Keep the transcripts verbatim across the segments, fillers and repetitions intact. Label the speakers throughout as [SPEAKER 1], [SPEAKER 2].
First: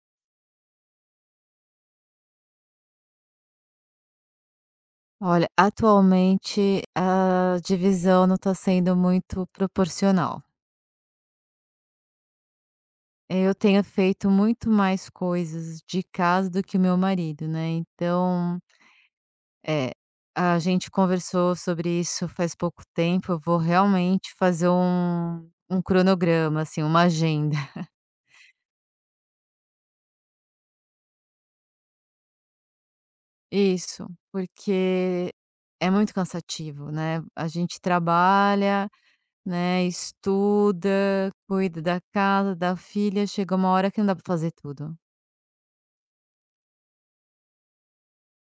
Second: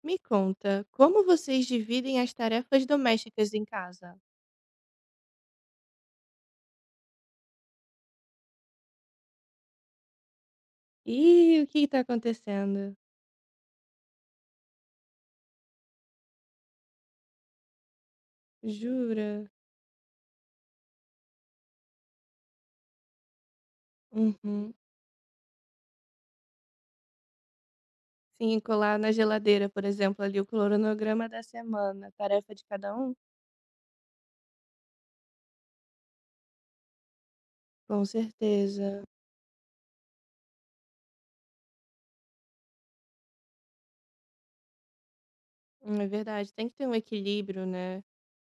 [SPEAKER 1] Me conta, como vocês dividem as tarefas domésticas em casa?
[SPEAKER 2] Olha, atualmente a divisão não está sendo muito proporcional.
[SPEAKER 1] Ih, o que que tá acontecendo?
[SPEAKER 2] Eu tenho feito muito mais coisas de casa do que o meu marido, né? Então,
[SPEAKER 1] Jura?
[SPEAKER 2] é, a gente conversou sobre isso faz pouco tempo. Eu vou realmente fazer
[SPEAKER 1] Uhum.
[SPEAKER 2] um, um cronograma, assim, uma agenda.
[SPEAKER 1] Sim, colar na geladeira, por exemplo, ali o cronograma da semana, tarefa de cada um?
[SPEAKER 2] Isso, porque é muito cansativo, né? A gente
[SPEAKER 1] Com
[SPEAKER 2] trabalha.
[SPEAKER 1] certeza.
[SPEAKER 2] Né, estuda, cuida da casa, da filha, chega uma hora que não dá para fazer tudo.
[SPEAKER 1] Hum, É verdade, tem que ter um equilíbrio, né?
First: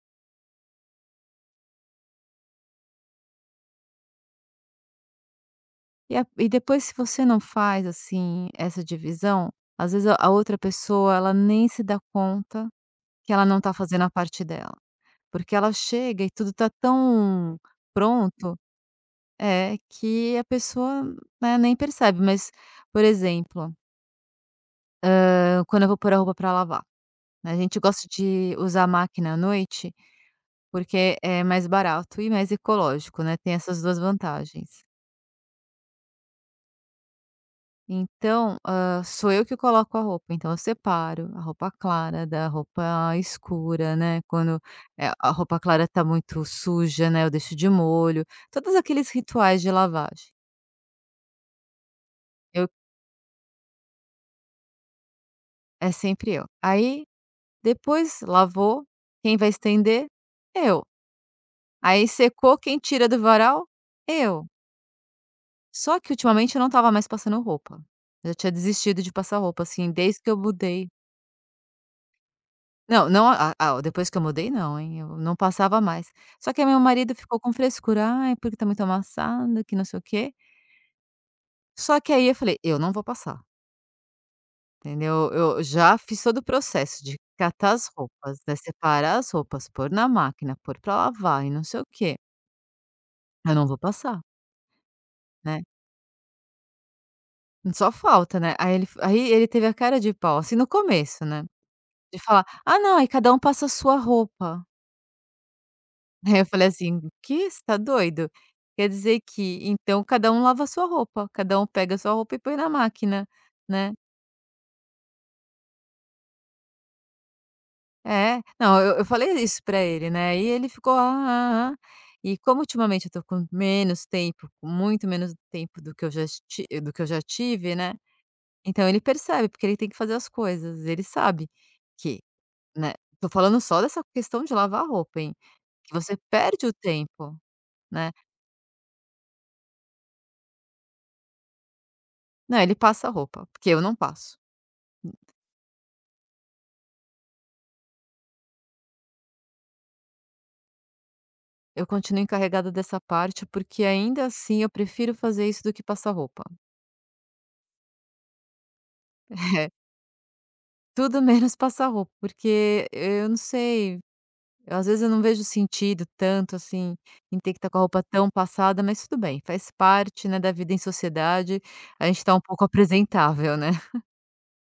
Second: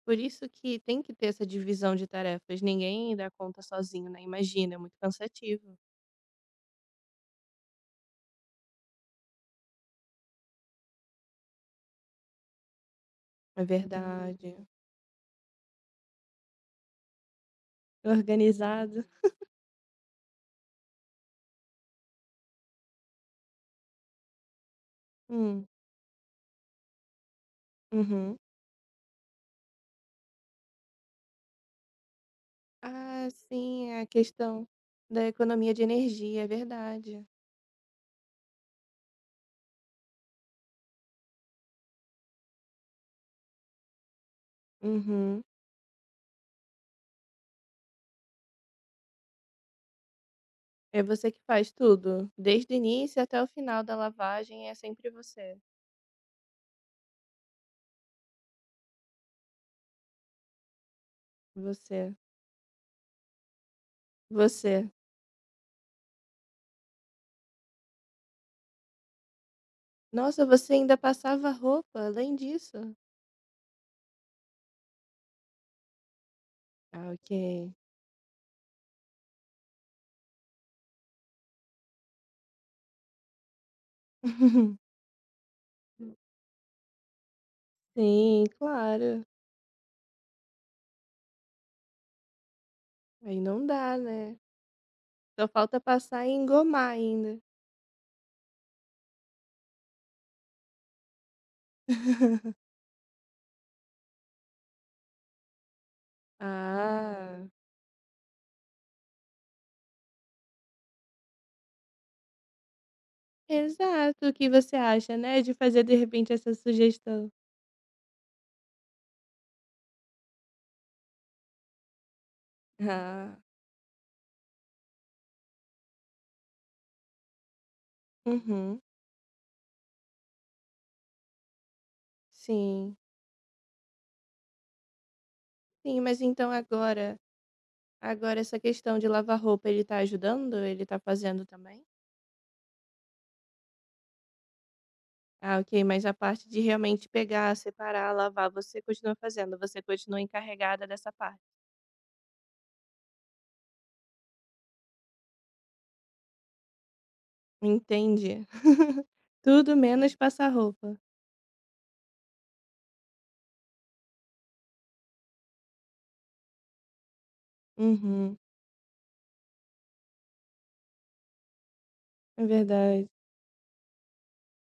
[SPEAKER 1] Por isso que tem que ter essa divisão de tarefas. Ninguém dá conta sozinho, né? Imagina, é muito cansativo.
[SPEAKER 2] E a e depois, se você não faz, assim, essa divisão, às vezes a a outra pessoa ela nem se dá conta que ela não
[SPEAKER 1] É
[SPEAKER 2] tá fazendo a parte
[SPEAKER 1] verdade.
[SPEAKER 2] dela, porque ela chega e tudo tá tão pronto,
[SPEAKER 1] Organizado.
[SPEAKER 2] é, que a pessoa, né, nem percebe. Mas, por exemplo, hã,
[SPEAKER 1] Hum.
[SPEAKER 2] quando eu vou pôr a roupa para lavar, né, a gente gosta
[SPEAKER 1] Uhum.
[SPEAKER 2] de usar a máquina à noite. Porque é mais barato e mais ecológico,
[SPEAKER 1] Ah,
[SPEAKER 2] né, tem essas
[SPEAKER 1] sim,
[SPEAKER 2] duas
[SPEAKER 1] é a questão
[SPEAKER 2] vantagens.
[SPEAKER 1] da economia de energia, é verdade.
[SPEAKER 2] Então, hã, sou eu que coloco a roupa, então eu separo a roupa clara da roupa escura, né, quando, eh, a
[SPEAKER 1] Uhum.
[SPEAKER 2] roupa clara está muito suja, né, eu deixo de molho, todos aqueles rituais de lavagem.
[SPEAKER 1] É você que faz tudo,
[SPEAKER 2] Eu.
[SPEAKER 1] desde o início até o final da lavagem, é sempre você.
[SPEAKER 2] É sempre eu. Aí, depois lavou, quem vai estender? Eu. Aí
[SPEAKER 1] Você,
[SPEAKER 2] secou, quem tira do varal? Eu.
[SPEAKER 1] você.
[SPEAKER 2] Só que ultimamente eu não estava mais passando roupa. Eu tinha desistido de passar roupa, assim, desde que eu
[SPEAKER 1] Nossa, você
[SPEAKER 2] mudei.
[SPEAKER 1] ainda passava roupa além disso?
[SPEAKER 2] Não, não, a a depois que eu mudei, não, hein, eu não passava mais. Só que aí meu
[SPEAKER 1] Ah,
[SPEAKER 2] marido
[SPEAKER 1] ok.
[SPEAKER 2] ficou com frescura: "Ai, porque tá muito amassado, que não sei o quê". Só que aí eu falei: "Eu não vou passar", entendeu. Eu já fiz todo o processo de catar as roupas,
[SPEAKER 1] Sim,
[SPEAKER 2] né, separar
[SPEAKER 1] claro.
[SPEAKER 2] as roupas, pôr na máquina, pôr pra lavar e não sei o quê.
[SPEAKER 1] Aí
[SPEAKER 2] Eu
[SPEAKER 1] não
[SPEAKER 2] não vou
[SPEAKER 1] dá,
[SPEAKER 2] passar,
[SPEAKER 1] né? Só
[SPEAKER 2] né.
[SPEAKER 1] falta passar e engomar ainda.
[SPEAKER 2] Só falta, né. Aí ele aí ele teve a cara de pau, assim, no começo, né. De falar: "Ah não, aí cada um passa a sua roupa". Aí eu falei assim: "O
[SPEAKER 1] Ah,
[SPEAKER 2] "Quê? Você tá doido? Quer dizer que então cada um lava a sua roupa, cada um pega a sua roupa e põe na máquina, né".
[SPEAKER 1] exato. O que você acha, né, de fazer de repente essa sugestão?
[SPEAKER 2] É. Não, eu eu falei isso pra ele, né, e ele ficou: "Ah, ah, ah". ah." E como ultimamente eu tô
[SPEAKER 1] Ah.
[SPEAKER 2] com menos tempo, com muito menos tempo do que eu já esti do que eu já tive, né,
[SPEAKER 1] Uhum.
[SPEAKER 2] então ele percebe, porque ele tem que fazer as coisas, ele sabe que, né,
[SPEAKER 1] Sim.
[SPEAKER 2] tô falando só dessa questão de lavar roupa, hein, que
[SPEAKER 1] Sim,
[SPEAKER 2] você
[SPEAKER 1] mas então
[SPEAKER 2] perde o
[SPEAKER 1] agora
[SPEAKER 2] tempo, né.
[SPEAKER 1] agora essa questão de lavar roupa, ele tá ajudando? Ele tá fazendo também?
[SPEAKER 2] Não, ele passa a roupa, porque eu não passo.
[SPEAKER 1] Ah, ok, mas a parte de realmente pegar, separar, lavar, você continua fazendo, você continua encarregada dessa parte.
[SPEAKER 2] Eu continuo encarregada dessa parte, porque ainda assim eu prefiro fazer isso do que passar roupa.
[SPEAKER 1] Entendi.
[SPEAKER 2] É,
[SPEAKER 1] Tudo menos passar roupa.
[SPEAKER 2] tudo menos passar roupa, porque eu não sei, às vezes eu não vejo sentido tanto assim em ter que estar com a roupa tão
[SPEAKER 1] Uhum.
[SPEAKER 2] passada, mas tudo bem, faz parte, né, da vida em sociedade, a gente tá um
[SPEAKER 1] É
[SPEAKER 2] pouco
[SPEAKER 1] verdade.
[SPEAKER 2] apresentável, né?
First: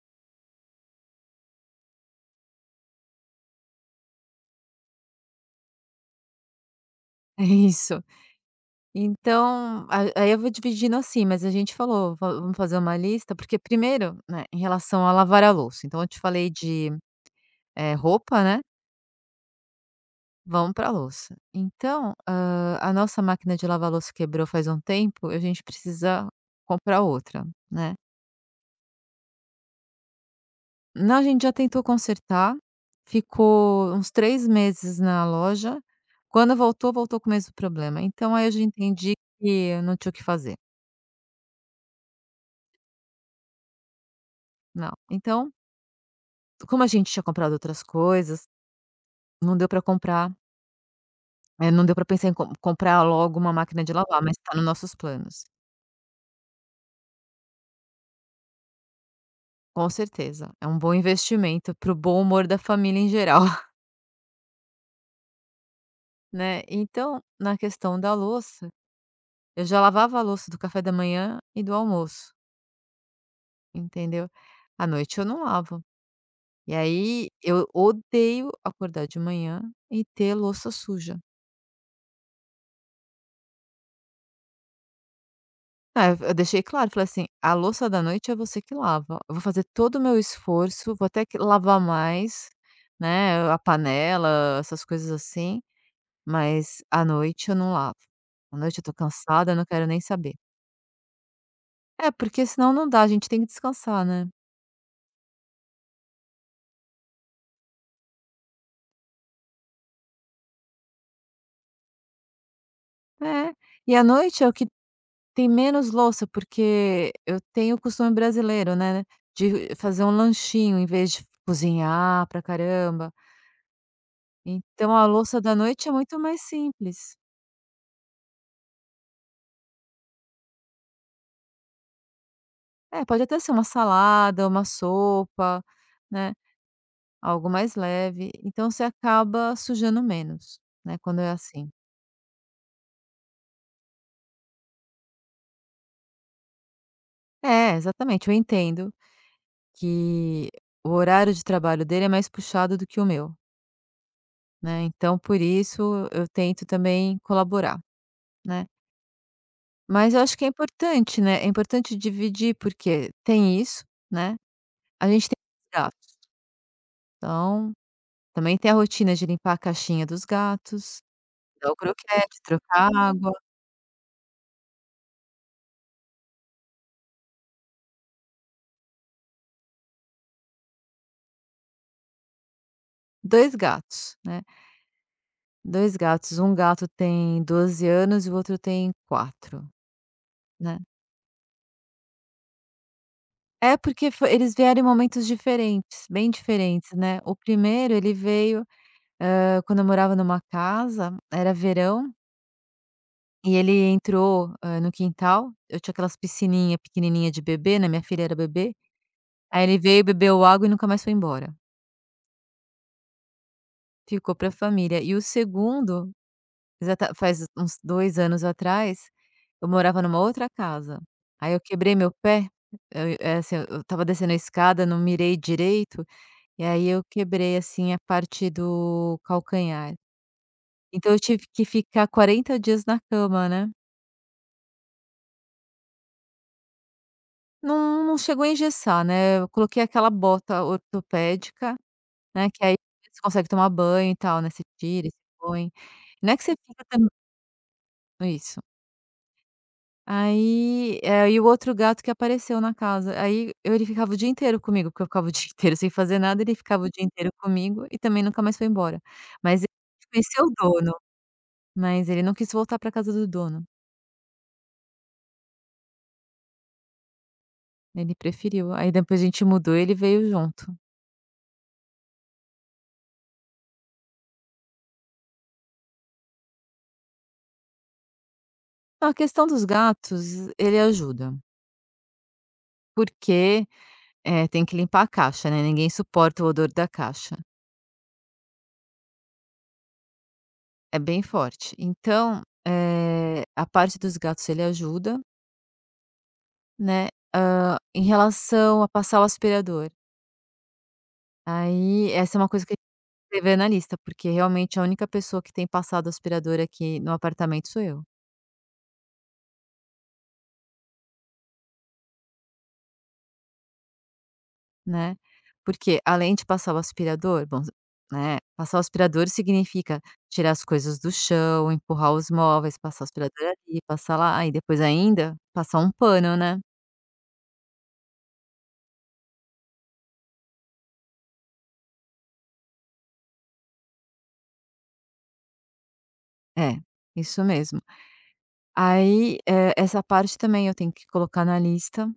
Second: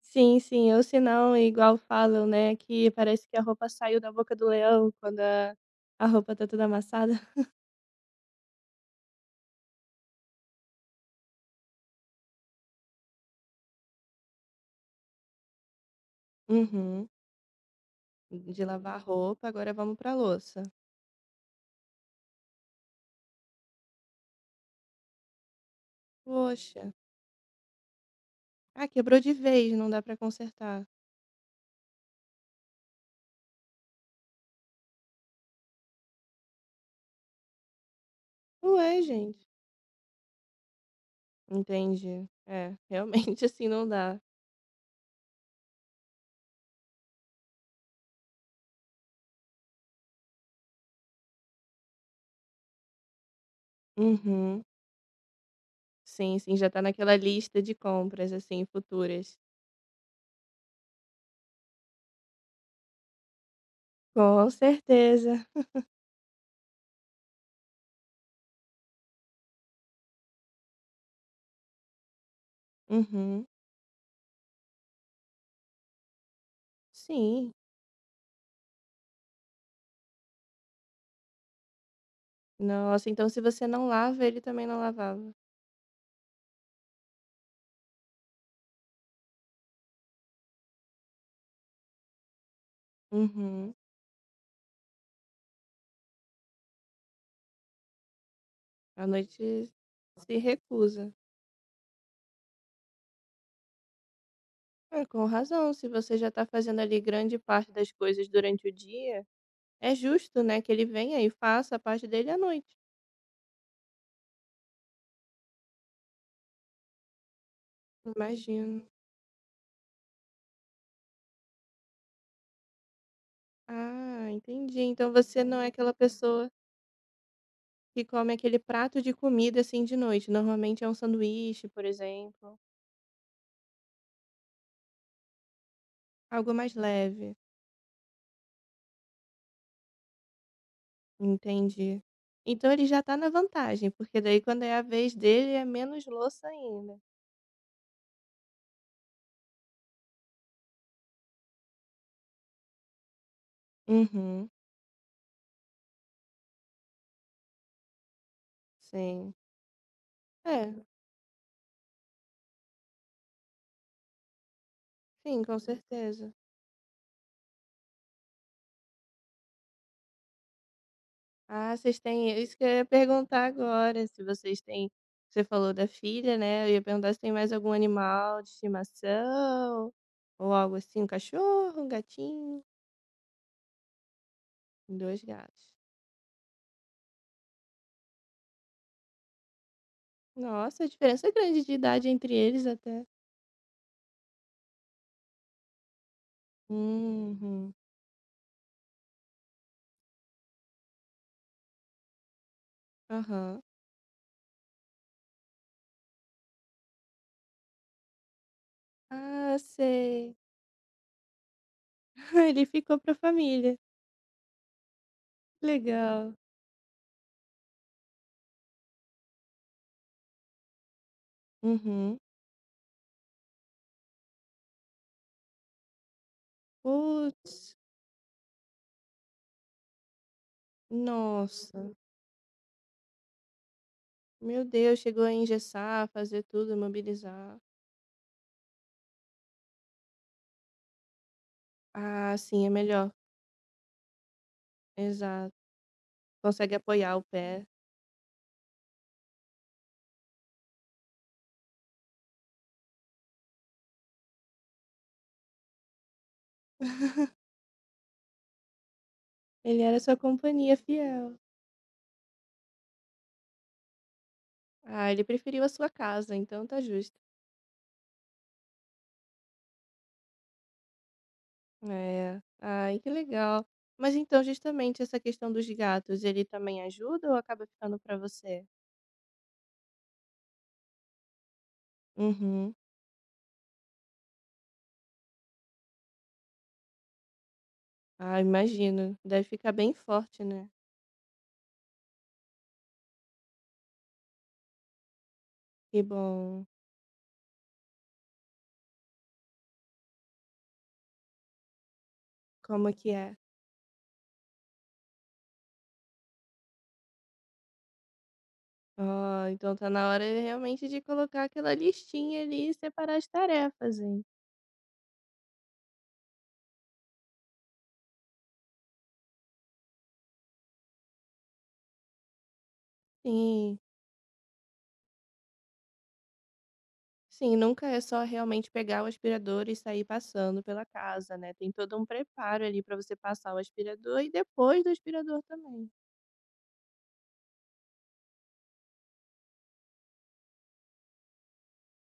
[SPEAKER 1] Sim, sim, ou senão, igual falam, né, que parece que a roupa saiu da boca do leão quando a, a roupa tá toda amassada.
[SPEAKER 2] É isso. Então, a- aí eu vou dividindo assim, mas a gente falou: va- vamos fazer uma lista, porque primeiro, né, em relação a lavar a louça, então eu te falei de.
[SPEAKER 1] Uhum.
[SPEAKER 2] É roupa, né,
[SPEAKER 1] De lavar a roupa, agora vamos pra louça.
[SPEAKER 2] vamos pra louça. Então, hã, a nossa máquina de lavar louça quebrou faz um tempo, a gente precisa
[SPEAKER 1] Poxa,
[SPEAKER 2] comprar outra, né.
[SPEAKER 1] ah, quebrou de vez, não dá pra consertar.
[SPEAKER 2] Não, a gente já tentou consertar, ficou uns três meses na loja, quando voltou, voltou com o mesmo problema. Então aí eu já
[SPEAKER 1] Ué,
[SPEAKER 2] entendi
[SPEAKER 1] gente,
[SPEAKER 2] que eu não tinha o que fazer,
[SPEAKER 1] entendi. É, realmente assim não dá.
[SPEAKER 2] não. Então, como a gente tinha comprado outras coisas, não deu para comprar, eh, não deu para pensar em com comprar logo uma máquina de lavar, mas está
[SPEAKER 1] Uhum.
[SPEAKER 2] nos nossos planos.
[SPEAKER 1] Sim, sim, já tá naquela lista de compras assim futuras.
[SPEAKER 2] Com certeza, é um bom investimento para o bom humor da família em geral,
[SPEAKER 1] Com certeza.
[SPEAKER 2] né. Então, na questão da louça, eu já lavava a louça do café da manhã e do almoço,
[SPEAKER 1] Uhum.
[SPEAKER 2] entendeu. À noite eu não lavo. E aí
[SPEAKER 1] Sim.
[SPEAKER 2] eu odeio acordar de manhã e ter louça suja.
[SPEAKER 1] Nossa, então se você não lava, ele também não lavava.
[SPEAKER 2] Ah, eu eu deixei claro, falei assim: "A louça da noite é você que lava, eu vou fazer todo o meu esforço, vou até que lavar mais, né, a
[SPEAKER 1] Uhum.
[SPEAKER 2] panela, essas coisas assim. Mas à noite eu não lavo. À noite eu tô
[SPEAKER 1] À noite
[SPEAKER 2] cansada, eu não
[SPEAKER 1] se
[SPEAKER 2] quero nem saber.
[SPEAKER 1] recusa.
[SPEAKER 2] É, porque senão não dá, a gente tem que descansar, né.
[SPEAKER 1] É, com razão, se você já tá fazendo ali grande parte das coisas durante o dia, é justo, né, que ele venha e faça a parte dele à noite.
[SPEAKER 2] É. E à noite é o que tem menos louça, porque eu tenho o costume brasileiro,
[SPEAKER 1] Imagino.
[SPEAKER 2] né, de fazer um lanchinho em vez de cozinhar pra caramba.
[SPEAKER 1] Ah, entendi.
[SPEAKER 2] Então a
[SPEAKER 1] Então
[SPEAKER 2] louça
[SPEAKER 1] você
[SPEAKER 2] da
[SPEAKER 1] não é
[SPEAKER 2] noite é
[SPEAKER 1] aquela
[SPEAKER 2] muito mais
[SPEAKER 1] pessoa
[SPEAKER 2] simples.
[SPEAKER 1] que come aquele prato de comida assim de noite. Normalmente é um sanduíche, por exemplo,
[SPEAKER 2] É, pode até ser uma salada, uma sopa, né,
[SPEAKER 1] algo mais leve.
[SPEAKER 2] algo mais leve, então você acaba sujando menos, né, quando é assim.
[SPEAKER 1] Entendi. Então ele já tá na vantagem, porque daí quando é a vez dele é menos louça ainda.
[SPEAKER 2] É, exatamente, eu entendo. Que o horário de trabalho dele é mais puxado do que o meu,
[SPEAKER 1] Uhum,
[SPEAKER 2] né, então por isso eu tento também colaborar, né.
[SPEAKER 1] sim.
[SPEAKER 2] Mas eu acho que é
[SPEAKER 1] É,
[SPEAKER 2] importante, né, é importante dividir, porque tem isso, né, a gente tem
[SPEAKER 1] sim, com
[SPEAKER 2] os gatos,
[SPEAKER 1] certeza.
[SPEAKER 2] então também tem a rotina de limpar a caixinha dos gatos, dar
[SPEAKER 1] Ah,
[SPEAKER 2] o
[SPEAKER 1] vocês têm, é
[SPEAKER 2] croquete,
[SPEAKER 1] isso que eu ia
[SPEAKER 2] trocar água.
[SPEAKER 1] perguntar agora, se vocês têm você falou da filha, né, eu ia perguntar se tem mais algum animal de estimação, ou algo assim, um cachorro, um gatinho,
[SPEAKER 2] Dois gatos, né.
[SPEAKER 1] dois gatos.
[SPEAKER 2] Dois gatos, um gato tem doze anos e o outro tem quatro, né.
[SPEAKER 1] Nossa, a diferença é grande de idade entre eles até.
[SPEAKER 2] É porque fo eles vieram em momentos diferentes, bem diferentes, né. O
[SPEAKER 1] Uhum.
[SPEAKER 2] primeiro ele veio, hã, quando eu morava numa casa, era verão, e
[SPEAKER 1] Aham.
[SPEAKER 2] ele entrou, hã, no quintal, eu tinha aquelas piscininha pequenininha de bebê, né, minha filha era bebê,
[SPEAKER 1] Ah,
[SPEAKER 2] aí ele veio,
[SPEAKER 1] sei.
[SPEAKER 2] bebeu água e nunca mais foi embora,
[SPEAKER 1] Ele ficou pra família.
[SPEAKER 2] ficou pra família. E o segundo,
[SPEAKER 1] Legal.
[SPEAKER 2] exata faz uns dois anos atrás, eu morava numa outra casa, aí eu quebrei meu
[SPEAKER 1] Uhum.
[SPEAKER 2] pé. eu, eh, assim, eu estava descendo a escada, não mirei direito. E aí eu quebrei,
[SPEAKER 1] Putz,
[SPEAKER 2] assim, a parte do calcanhar. Então eu tive que
[SPEAKER 1] nossa,
[SPEAKER 2] ficar quarenta dias na cama, né.
[SPEAKER 1] meu Deus, chegou a engessar, fazer tudo, mobilizar.
[SPEAKER 2] Não, não chegou a engessar, né, eu coloquei aquela bota ortopédica,
[SPEAKER 1] Ah,
[SPEAKER 2] né, que
[SPEAKER 1] sim, é
[SPEAKER 2] aí
[SPEAKER 1] melhor.
[SPEAKER 2] você consegue tomar banho e tal, né, você tira e se
[SPEAKER 1] Exato.
[SPEAKER 2] põe. Não é que você
[SPEAKER 1] Consegue
[SPEAKER 2] fica tam
[SPEAKER 1] apoiar o pé.
[SPEAKER 2] isso. Aí, eh, e o outro gato que apareceu na casa, aí eu ele ficava o dia inteiro comigo, porque eu ficava o dia inteiro sem fazer nada, ele ficava o dia inteiro comigo e também nunca mais foi embora. Mas ele
[SPEAKER 1] Ele era sua
[SPEAKER 2] conheceu o
[SPEAKER 1] companhia
[SPEAKER 2] dono,
[SPEAKER 1] fiel.
[SPEAKER 2] mas ele não quis voltar para casa do dono.
[SPEAKER 1] Ah, ele preferiu a sua casa, então tá justo.
[SPEAKER 2] Ele preferiu. Aí depois a gente mudou e ele veio junto.
[SPEAKER 1] É. Ai, que legal. Mas então, justamente essa questão dos gatos, ele também ajuda ou acaba ficando pra você?
[SPEAKER 2] Então, a questão dos gatos, ele ajuda,
[SPEAKER 1] Uhum.
[SPEAKER 2] porque, eh, tem que limpar a caixa, né, ninguém suporta o odor da caixa,
[SPEAKER 1] Ah, imagino. Deve ficar bem forte, né?
[SPEAKER 2] é bem forte. Então, eh, a parte dos gatos ele ajuda,
[SPEAKER 1] Que bom.
[SPEAKER 2] né, hã, em relação a passar o aspirador, aí essa é uma coisa que a
[SPEAKER 1] Como que é?
[SPEAKER 2] gente escreveu na lista, porque realmente a única pessoa que tem passado aspirador aqui no apartamento sou eu.
[SPEAKER 1] Ah, então tá na hora realmente de colocar aquela listinha ali e separar as tarefas, hein?
[SPEAKER 2] Né, porque além de passar o aspirador, bom, né, passar o aspirador significa tirar as coisas do chão, empurrar os móveis, passar o aspirador
[SPEAKER 1] Sim.
[SPEAKER 2] ali, passar lá e depois ainda passar um pano, né.
[SPEAKER 1] Sim, nunca é só realmente pegar o aspirador e sair passando pela casa, né? Tem todo um preparo ali para você passar o aspirador e depois do aspirador também.
[SPEAKER 2] É, isso mesmo. Aí, eh, essa parte também eu tenho que colocar na lista,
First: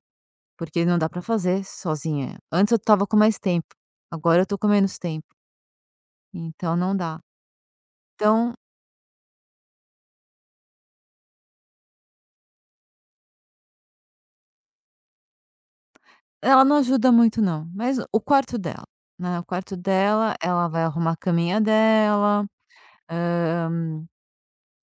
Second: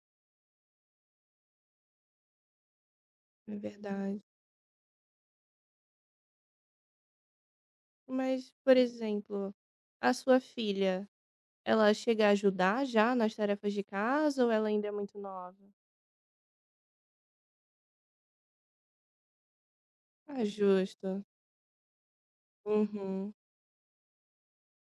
[SPEAKER 2] porque não dá pra fazer sozinha. Antes eu tava com mais
[SPEAKER 1] É
[SPEAKER 2] tempo,
[SPEAKER 1] verdade.
[SPEAKER 2] agora eu tô com menos tempo, então não dá.
[SPEAKER 1] Mas,
[SPEAKER 2] Então,
[SPEAKER 1] por exemplo, a sua filha, ela chega a ajudar já nas tarefas de casa ou ela ainda é muito nova?
[SPEAKER 2] ela não ajuda muito não, mas o quarto dela, né, o quarto dela,
[SPEAKER 1] Ah,
[SPEAKER 2] ela vai arrumar a
[SPEAKER 1] justo.
[SPEAKER 2] caminha dela.
[SPEAKER 1] Uhum,
[SPEAKER 2] Hã,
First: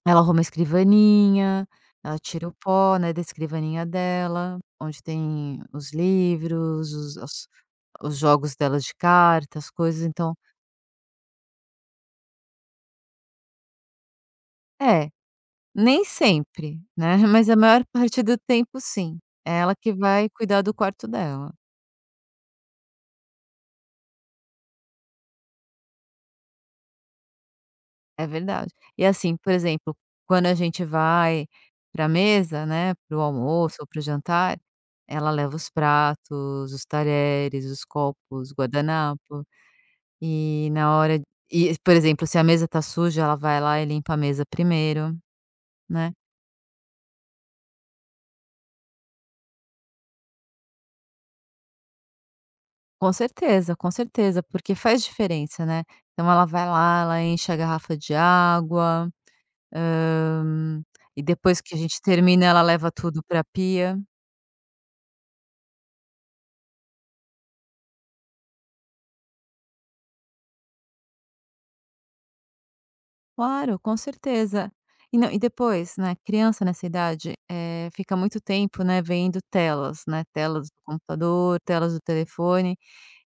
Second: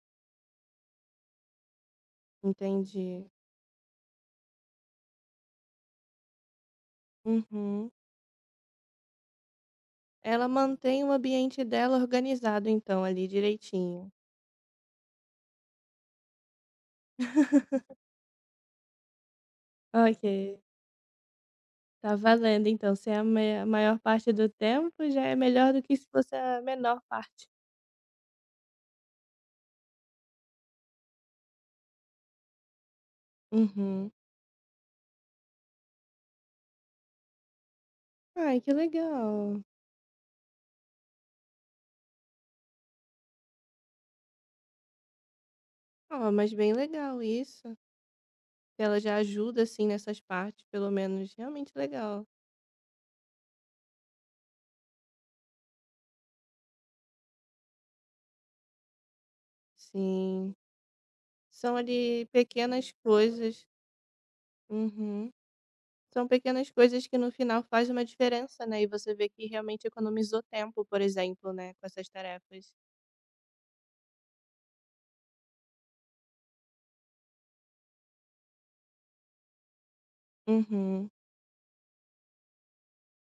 [SPEAKER 2] ela arruma a escrivaninha, ela tira o Hum. pó, né, da
[SPEAKER 1] entendi.
[SPEAKER 2] escrivaninha dela, onde tem os livros, os os
[SPEAKER 1] Uhum.
[SPEAKER 2] os jogos dela de cartas, as coisas, então
[SPEAKER 1] Ela mantém o ambiente dela organizado, então, ali direitinho.
[SPEAKER 2] é, nem sempre, né, mas a maior parte do tempo sim, é ela que
[SPEAKER 1] Ok.
[SPEAKER 2] vai cuidar do quarto dela,
[SPEAKER 1] Tá valendo então, se é a mai a maior parte do tempo, já é melhor do que se fosse a menor parte.
[SPEAKER 2] é verdade. E assim, por exemplo, quando a gente vai pra mesa, né, para o almoço ou para o
[SPEAKER 1] Uhum.
[SPEAKER 2] jantar, ela leva os pratos, os talheres, os copos,
[SPEAKER 1] Ai, que
[SPEAKER 2] guardanapo.
[SPEAKER 1] legal.
[SPEAKER 2] E na hora E, por exemplo, se a mesa tá suja, ela vai lá e limpa a mesa primeiro, né.
[SPEAKER 1] Ó, mas bem legal isso, ela já ajuda, assim, nessas partes, pelo menos. Realmente legal.
[SPEAKER 2] Com certeza, com certeza, porque faz diferença, né. Então ela vai lá, ela enche a garrafa de água,
[SPEAKER 1] Sim.
[SPEAKER 2] hã, e depois
[SPEAKER 1] São
[SPEAKER 2] que a gente
[SPEAKER 1] ali
[SPEAKER 2] termina, ela leva
[SPEAKER 1] pequenas
[SPEAKER 2] tudo pra
[SPEAKER 1] coisas.
[SPEAKER 2] pia.
[SPEAKER 1] Uhum. São pequenas coisas que no final faz uma diferença, né, e você vê que realmente economizou tempo, por exemplo, né, com essas tarefas.
[SPEAKER 2] Claro, com certeza. E não, e depois, né, criança nessa idade, eh, fica muito tempo, né, vendo telas, né, telas do
[SPEAKER 1] Uhum.
[SPEAKER 2] computador, telas do telefone,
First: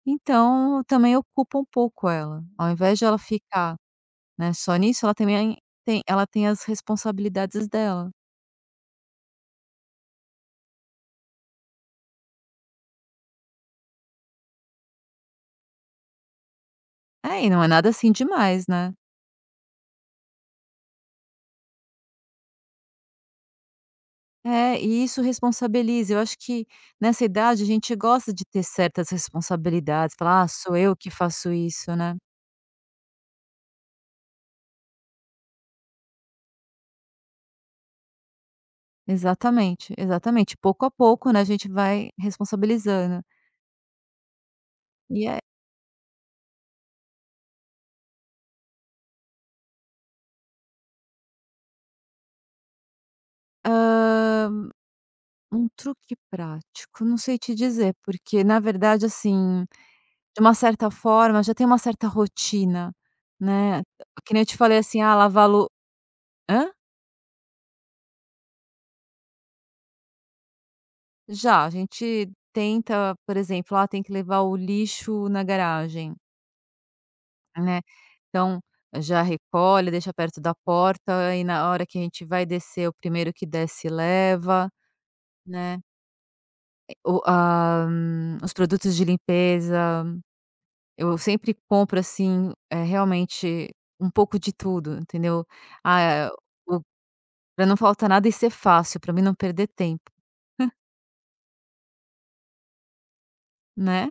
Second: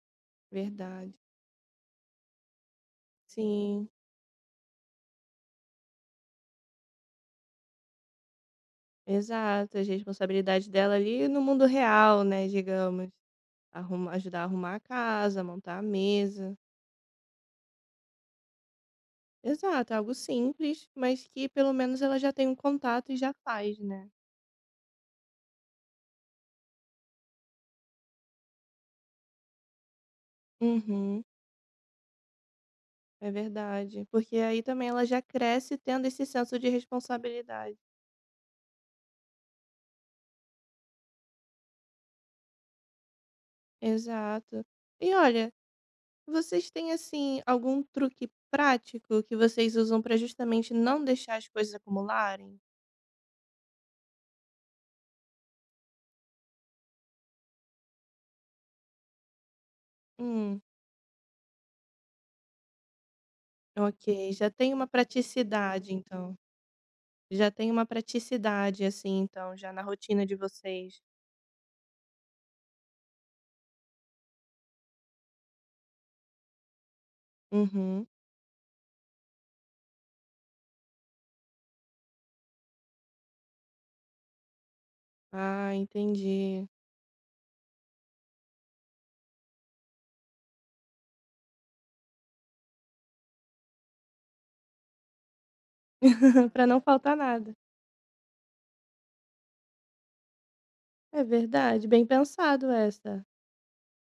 [SPEAKER 2] então
[SPEAKER 1] Verdade.
[SPEAKER 2] também ocupa um pouco ela. Ao invés de ela ficar.
[SPEAKER 1] Sim.
[SPEAKER 2] Né, só nisso ela também tem, ela tem as responsabilidades dela.
[SPEAKER 1] Exato, as responsabilidades dela ali no mundo real, né, digamos. Arruma Ajudar a arrumar a casa, montar a mesa.
[SPEAKER 2] É, e não é nada, assim, demais, né.
[SPEAKER 1] Exato, algo simples, mas que pelo menos ela já tem um contato e já faz, né.
[SPEAKER 2] É, e isso responsabiliza, eu acho que nessa idade a gente gosta de ter certas responsabilidades, falar: "Ah, sou eu que
[SPEAKER 1] Uhum,
[SPEAKER 2] faço isso", né.
[SPEAKER 1] é verdade. Porque aí também ela já cresce tendo esse senso de responsabilidade.
[SPEAKER 2] Exatamente, exatamente. Pouco a pouco, né, a gente vai responsabilizando.
[SPEAKER 1] Exato. E
[SPEAKER 2] E é,
[SPEAKER 1] olha, vocês têm, assim, algum truque prático que vocês usam para justamente não deixar as coisas acumularem?
[SPEAKER 2] hã, um truque prático, não sei te dizer, porque na verdade, assim, de uma
[SPEAKER 1] Hum,
[SPEAKER 2] certa forma já tem uma certa rotina, né.
[SPEAKER 1] ok,
[SPEAKER 2] Que nem eu
[SPEAKER 1] já
[SPEAKER 2] te
[SPEAKER 1] tem
[SPEAKER 2] falei,
[SPEAKER 1] uma
[SPEAKER 2] assim: "Ah, lavar a lou".
[SPEAKER 1] praticidade então.
[SPEAKER 2] Hã?
[SPEAKER 1] Já tem uma praticidade, assim, então, já na rotina de vocês.
[SPEAKER 2] Já, a gente tenta, por exemplo, ah, tem que levar o lixo na garagem, né?
[SPEAKER 1] Uhum.
[SPEAKER 2] Então, já recolhe, deixa perto da porta e na hora que a gente vai descer, o primeiro que desce leva,
[SPEAKER 1] Ah,
[SPEAKER 2] né?
[SPEAKER 1] entendi.
[SPEAKER 2] o a hum, Os produtos de limpeza, eu sempre compro, assim, é realmente um pouco de tudo, entendeu? Ah, é,
[SPEAKER 1] Pra não
[SPEAKER 2] o
[SPEAKER 1] faltar nada.
[SPEAKER 2] pra não faltar nada e ser fácil, pra mim não perder tempo,
[SPEAKER 1] É verdade, bem pensado essa.
[SPEAKER 2] né?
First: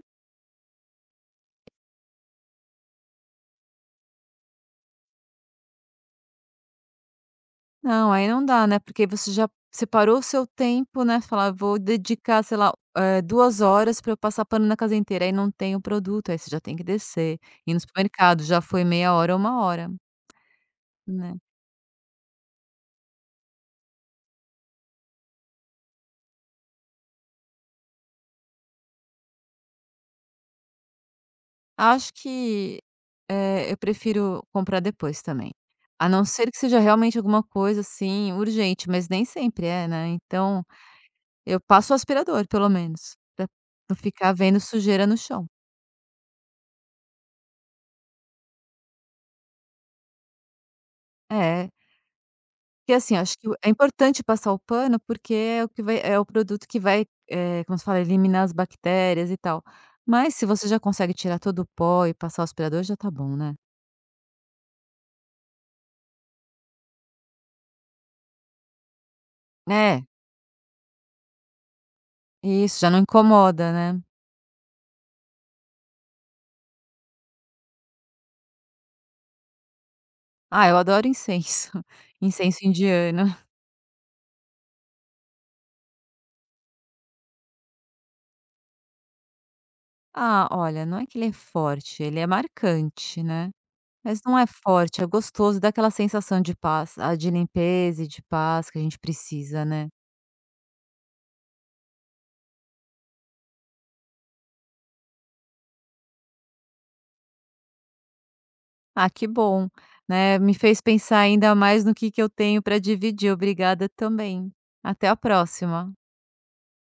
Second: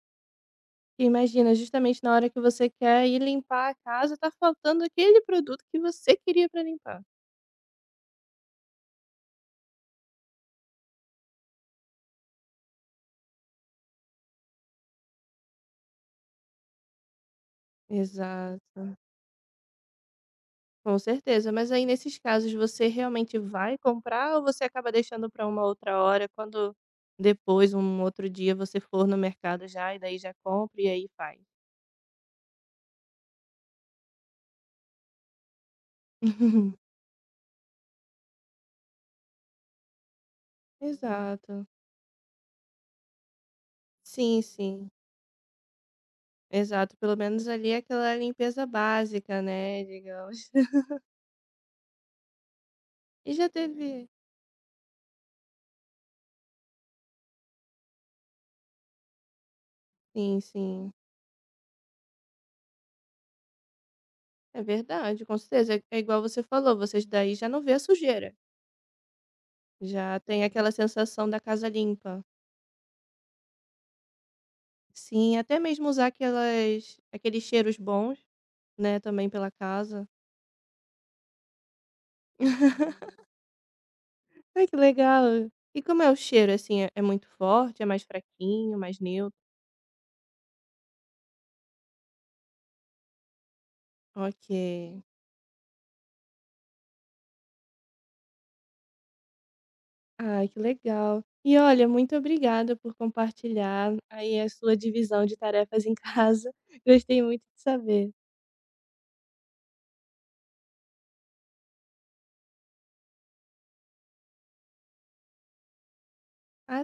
[SPEAKER 1] E imagina, justamente na hora que você quer ir limpar a casa, tá faltando aquele produto que você queria pra limpar.
[SPEAKER 2] Não, aí não dá, né, porque você já separou o seu tempo, né, falar: "Vou dedicar, sei lá, eh, 2 horas para eu passar pano na casa inteira", aí não tem o produto, aí você já tem que descer, ir no supermercado, já
[SPEAKER 1] Exato,
[SPEAKER 2] foi meia hora ou uma hora,
[SPEAKER 1] com
[SPEAKER 2] né.
[SPEAKER 1] certeza. Mas aí, nesses casos, você realmente vai comprar ou você acaba deixando pra uma outra hora, quando depois, um outro dia, você for no mercado já e daí já compra e aí faz?
[SPEAKER 2] Acho que, eh, eu prefiro comprar depois também, a não ser que seja realmente alguma coisa, assim, urgente, mas nem sempre é, né, então eu
[SPEAKER 1] Exato.
[SPEAKER 2] passo o aspirador pelo menos, pra não ficar
[SPEAKER 1] Sim,
[SPEAKER 2] vendo
[SPEAKER 1] sim.
[SPEAKER 2] sujeira no chão.
[SPEAKER 1] Exato, pelo menos ali é aquela limpeza básica, né, digamos.
[SPEAKER 2] É. Que assim,
[SPEAKER 1] E
[SPEAKER 2] acho que
[SPEAKER 1] já
[SPEAKER 2] é
[SPEAKER 1] teve,
[SPEAKER 2] importante passar o pano, porque é o que vai é o produto que vai, eh, como se fala, eliminar as bactérias e tal. Mas
[SPEAKER 1] sim,
[SPEAKER 2] se você já
[SPEAKER 1] sim,
[SPEAKER 2] consegue tirar todo o pó e passar o aspirador, já tá bom, né.
[SPEAKER 1] é verdade, com certeza. É é igual você falou, vocês daí já não vê a sujeira,
[SPEAKER 2] É,
[SPEAKER 1] já tem aquela sensação da casa limpa.
[SPEAKER 2] isso, já não incomoda, né.
[SPEAKER 1] Sim, até mesmo usar aquelas aqueles cheiros bons, né, também pela casa.
[SPEAKER 2] Ah, eu adoro incenso, incenso indiano.
[SPEAKER 1] Ai, que legal. E como é o cheiro, assim, é é muito forte, é mais fraquinho, mais neutro?
[SPEAKER 2] Ah, olha, não é que ele é forte, ele é marcante, né, mas não é forte,
[SPEAKER 1] Ok.
[SPEAKER 2] é gostoso, dá aquela sensação de paz, ah, de limpeza e de paz que a gente precisa, né.
[SPEAKER 1] Ai, que legal. E olha, muito obrigada por compartilhar aí a sua divisão de tarefas em casa. Gostei muito de saber.
[SPEAKER 2] Ah, que bom, né, me fez pensar ainda mais no que que eu tenho para dividir. Obrigada também. Até a próxima.
[SPEAKER 1] Até.